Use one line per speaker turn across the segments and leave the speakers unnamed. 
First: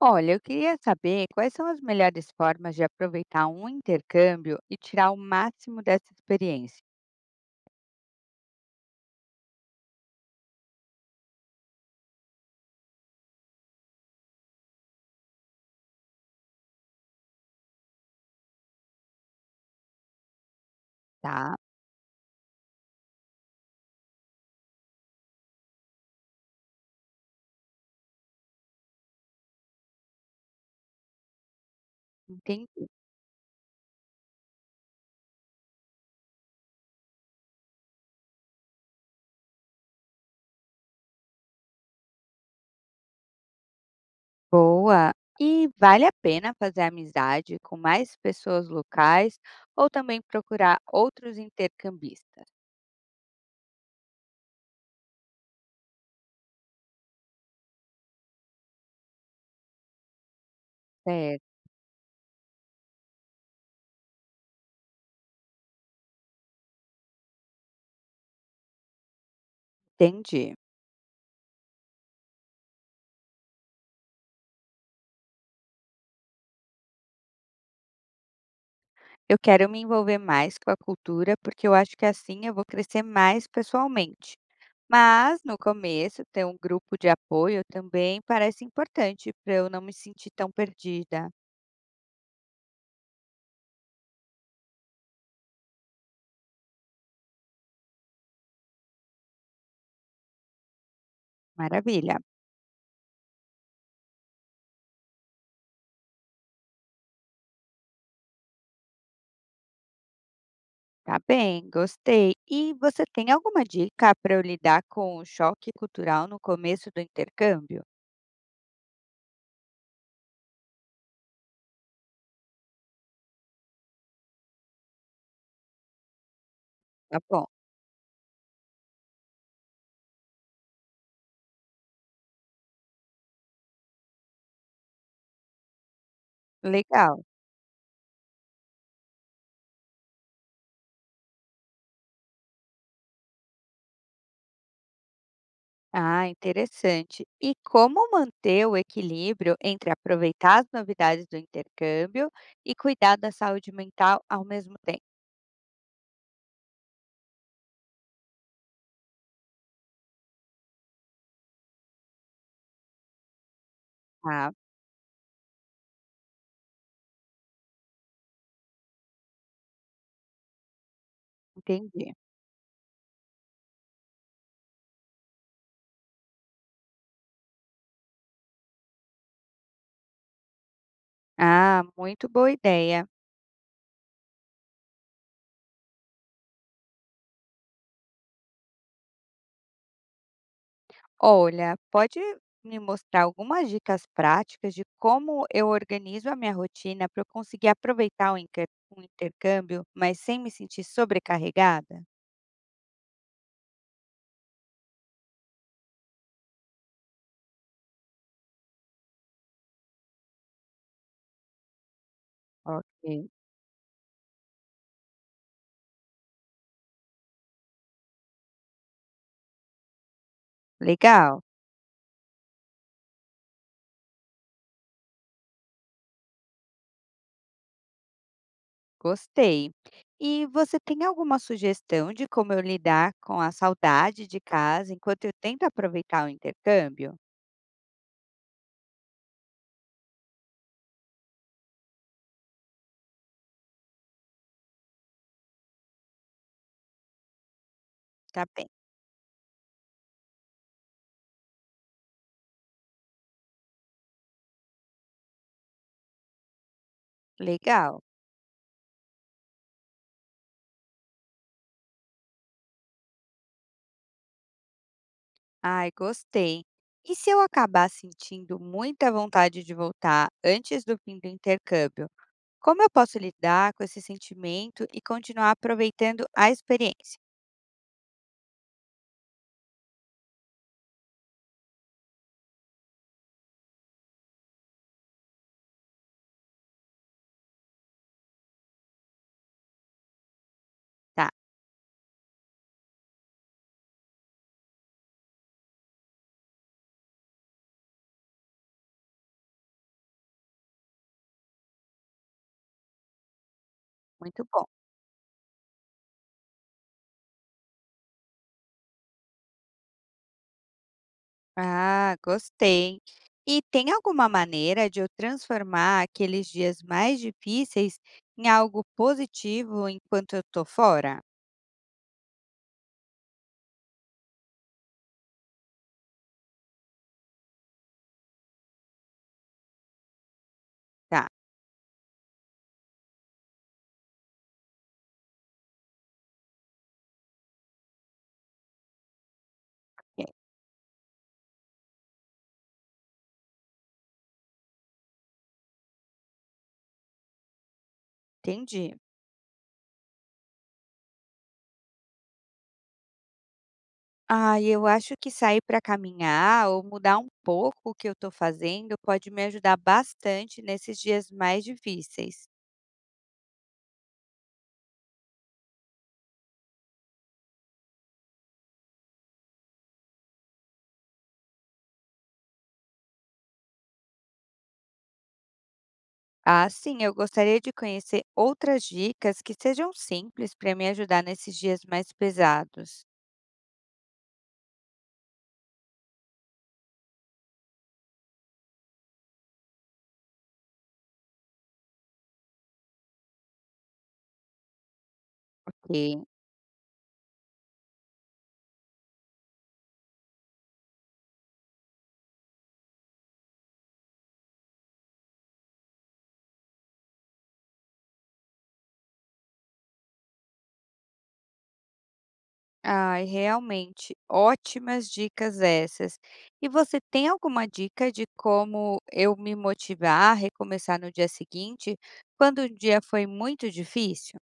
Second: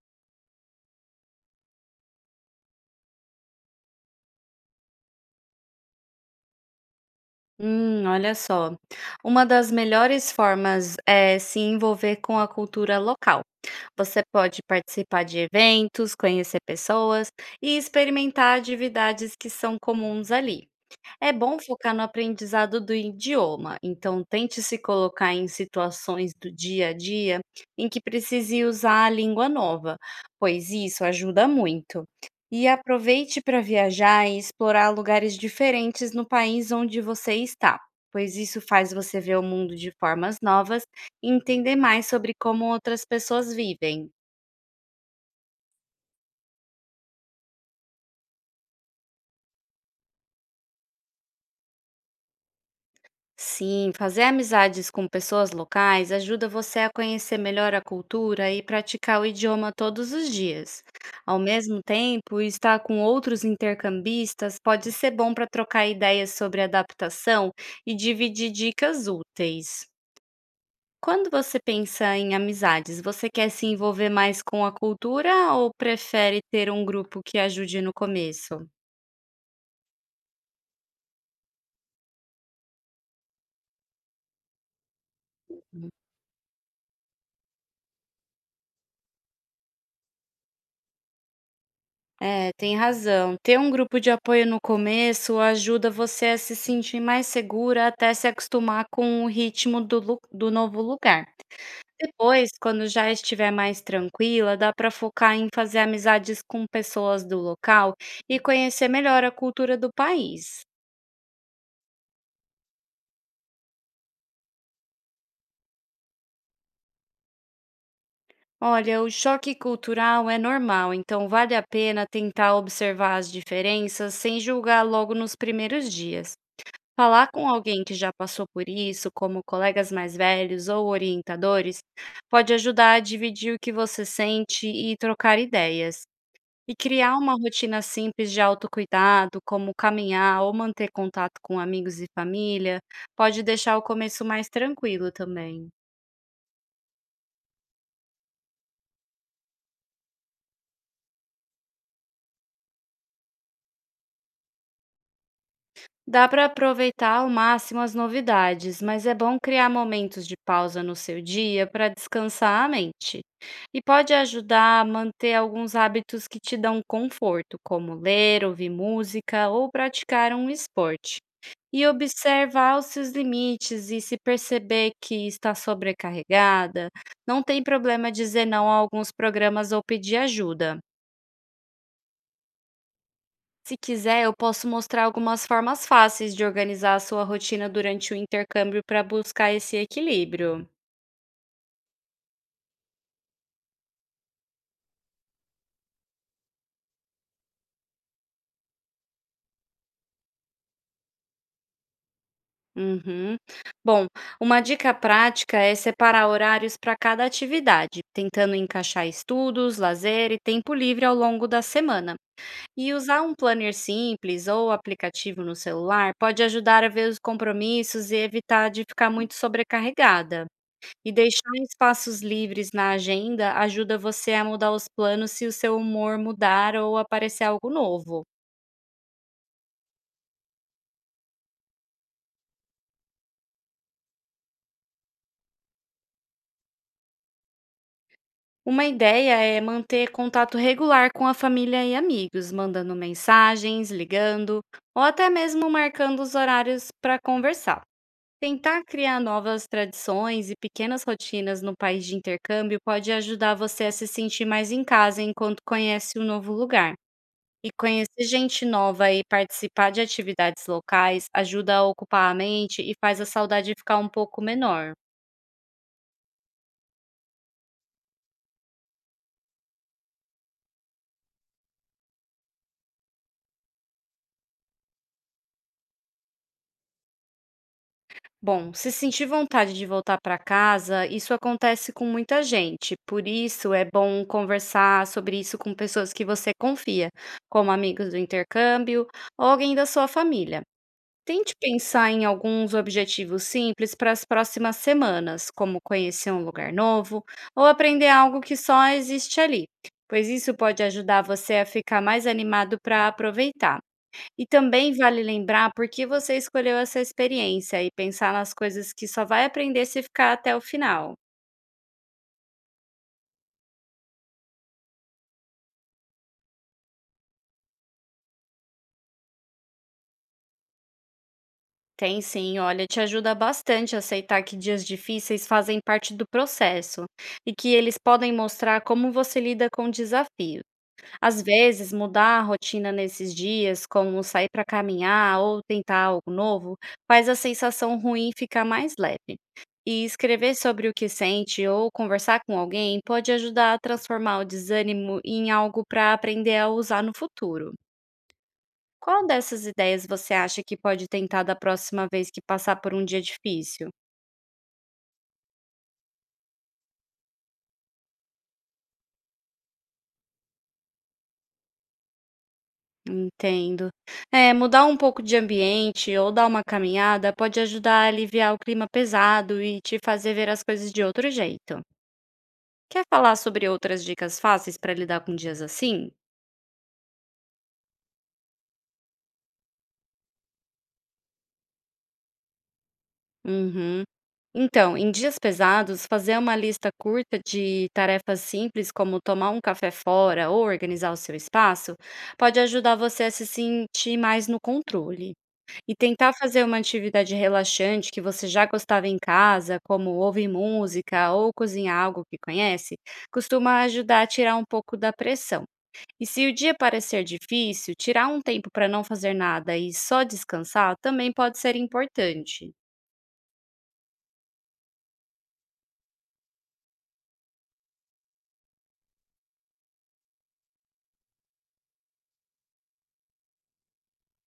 Olha, eu queria saber quais são as melhores formas de aproveitar um intercâmbio e tirar o máximo dessa experiência,
Olha só. Uma das melhores formas é se envolver com a cultura local. Você pode participar de eventos, conhecer pessoas e experimentar atividades que são comuns ali. É
tá?
bom focar no aprendizado do idioma, então tente se colocar em situações do dia a dia em que precise usar a língua nova, pois isso ajuda muito. E
Entendi.
aproveite para viajar e explorar lugares diferentes no país onde você está, pois isso faz você ver o mundo de formas novas e entender mais sobre como outras pessoas vivem.
Boa. E vale a pena fazer amizade com mais pessoas locais ou também procurar outros intercambistas?
Sim, fazer amizades com pessoas locais ajuda você a conhecer melhor a cultura e praticar o idioma todos os dias. Ao
Certo,
mesmo tempo, estar com outros intercambistas pode ser bom para trocar ideias sobre adaptação e dividir dicas úteis.
entendi.
Quando você pensa em amizades, você quer se envolver mais com a cultura ou prefere ter um grupo que ajude no começo?
Eu quero me envolver mais com a cultura porque eu acho que assim eu vou crescer mais pessoalmente. Mas, no começo, ter um grupo de apoio também parece importante para eu não me sentir tão perdida.
É, tem razão. Ter um grupo de apoio no começo ajuda você a se sentir mais segura até se acostumar com o ritmo do novo lugar.
Maravilha.
Depois, quando já estiver mais tranquila, dá para focar em fazer amizades com pessoas do local e conhecer melhor a cultura do país.
Tá bem, gostei. E você tem alguma dica para eu lidar com o choque cultural no começo do intercâmbio?
Olha, o choque cultural é normal, então vale a pena tentar observar as diferenças sem julgar logo nos primeiros dias.
Tá
Falar
bom,
com alguém que já passou por isso, como colegas mais velhos ou orientadores, pode ajudar a dividir o que você sente e trocar ideias. E criar
legal.
uma rotina simples de autocuidado, como caminhar ou manter contato com amigos e família, pode deixar o começo mais tranquilo também.
Ah, interessante. E como manter o equilíbrio entre aproveitar as novidades do intercâmbio e cuidar da saúde mental ao mesmo tempo?
Dá para aproveitar ao máximo as novidades, mas é bom criar momentos de pausa no seu dia para descansar a mente. E pode
Ah,
ajudar a manter alguns hábitos que te dão conforto, como ler, ouvir música ou praticar um esporte. E
entendi.
observar os seus limites e se perceber que está sobrecarregada, não tem problema dizer não a alguns programas ou pedir ajuda.
Ah, muito boa ideia.
Se quiser, eu posso mostrar algumas formas fáceis de organizar a sua rotina durante o intercâmbio para buscar esse equilíbrio.
Olha, pode me mostrar algumas dicas práticas de como eu organizo a minha rotina para eu conseguir aproveitar o intercâmbio, mas sem me sentir sobrecarregada?
Uhum. Bom, uma dica prática é separar horários para cada atividade, tentando encaixar estudos, lazer e tempo livre ao longo da semana. E usar
Ok.
um planner simples ou aplicativo no celular pode ajudar a ver os compromissos e evitar de ficar muito sobrecarregada. E
Legal,
deixar espaços livres na agenda ajuda você a mudar os planos se o seu humor mudar ou aparecer algo novo.
gostei. E você tem alguma sugestão de como eu lidar com a saudade de casa enquanto eu tento aproveitar o intercâmbio?
Uma ideia é manter contato regular com a família e amigos, mandando mensagens, ligando ou até mesmo marcando os horários para conversar.
Tá bem,
Tentar criar novas tradições e pequenas rotinas no país de intercâmbio pode ajudar você a se sentir mais em casa enquanto conhece um novo lugar. E
legal.
conhecer gente nova e participar de atividades locais ajuda a ocupar a mente e faz a saudade ficar um pouco menor.
Ai, gostei. E se eu acabar sentindo muita vontade de voltar antes do fim do intercâmbio? Como eu posso lidar com esse sentimento e continuar aproveitando a experiência?
Bom, se sentir vontade de voltar para casa, isso acontece com muita gente. Por isso é bom conversar sobre isso com pessoas que você confia, como amigos do intercâmbio ou alguém da sua família.
Tá,
Tente pensar em alguns objetivos simples para as próximas semanas, como conhecer um lugar novo ou aprender algo que só existe ali, pois isso pode ajudar você a ficar mais animado para aproveitar.
muito
E
bom.
também vale lembrar por que você escolheu essa experiência e pensar nas coisas que só vai aprender se ficar até o final.
Ah, gostei. E tem alguma maneira de eu transformar aqueles dias mais difíceis em algo positivo enquanto eu tô fora?
Tem sim, olha, te ajuda bastante a aceitar que dias difíceis fazem parte do processo e que eles podem mostrar como você lida com desafios.
Tá,
Às vezes, mudar a rotina nesses dias, como sair para caminhar ou tentar algo novo, faz a sensação ruim ficar mais leve. E
é,
escrever sobre o que sente ou conversar com alguém pode ajudar a transformar o desânimo em algo para aprender a usar no futuro.
entendi.
Qual dessas ideias você acha que pode tentar da próxima vez que passar por um dia difícil?
Ah, eu acho que sair para caminhar ou mudar um pouco o que eu estou fazendo pode me ajudar bastante nesses dias mais difíceis.
Entendo. É, mudar um pouco de ambiente ou dar uma caminhada pode ajudar a aliviar o clima pesado e te fazer ver as coisas de outro jeito. Quer falar sobre outras dicas fáceis para lidar com dias assim?
Ah, sim, eu gostaria de conhecer outras dicas que sejam simples para me ajudar nesses dias mais pesados.
Uhum. Então, em dias pesados, fazer uma lista curta de tarefas simples, como tomar um café fora ou organizar o seu espaço, pode ajudar você a se sentir mais no controle. E
Ok.
tentar fazer uma atividade relaxante que você já gostava em casa, como ouvir música ou cozinhar algo que conhece, costuma ajudar a tirar um pouco da pressão. E se o dia parecer difícil, tirar um tempo para não fazer nada e só descansar também pode ser importante.
Ai, realmente, ótimas dicas essas. E você tem alguma dica de como eu me motivar a recomeçar no dia seguinte, quando o dia foi muito difícil?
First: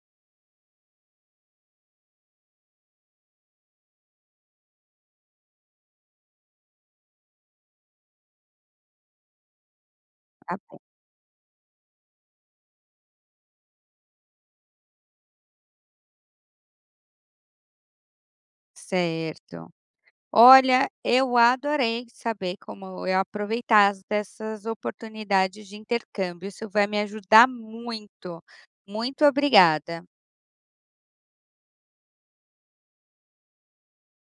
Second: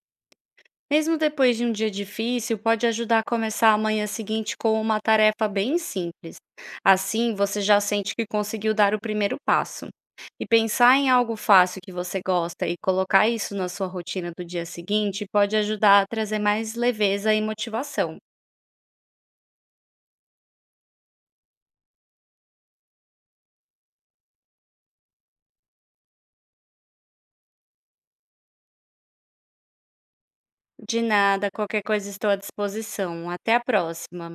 Mesmo depois de um dia difícil, pode ajudar a começar a manhã seguinte com uma tarefa bem simples. Assim, você já sente que conseguiu dar o primeiro passo. E
Ah,
pensar em algo fácil que você gosta e colocar isso na sua rotina do dia seguinte pode ajudar a trazer mais leveza e motivação.
certo. Olha, eu adorei saber como eu aproveitar as dessas oportunidades de intercâmbio, isso vai me ajudar muito. Muito obrigada.
De nada, qualquer coisa estou à disposição. Até a próxima.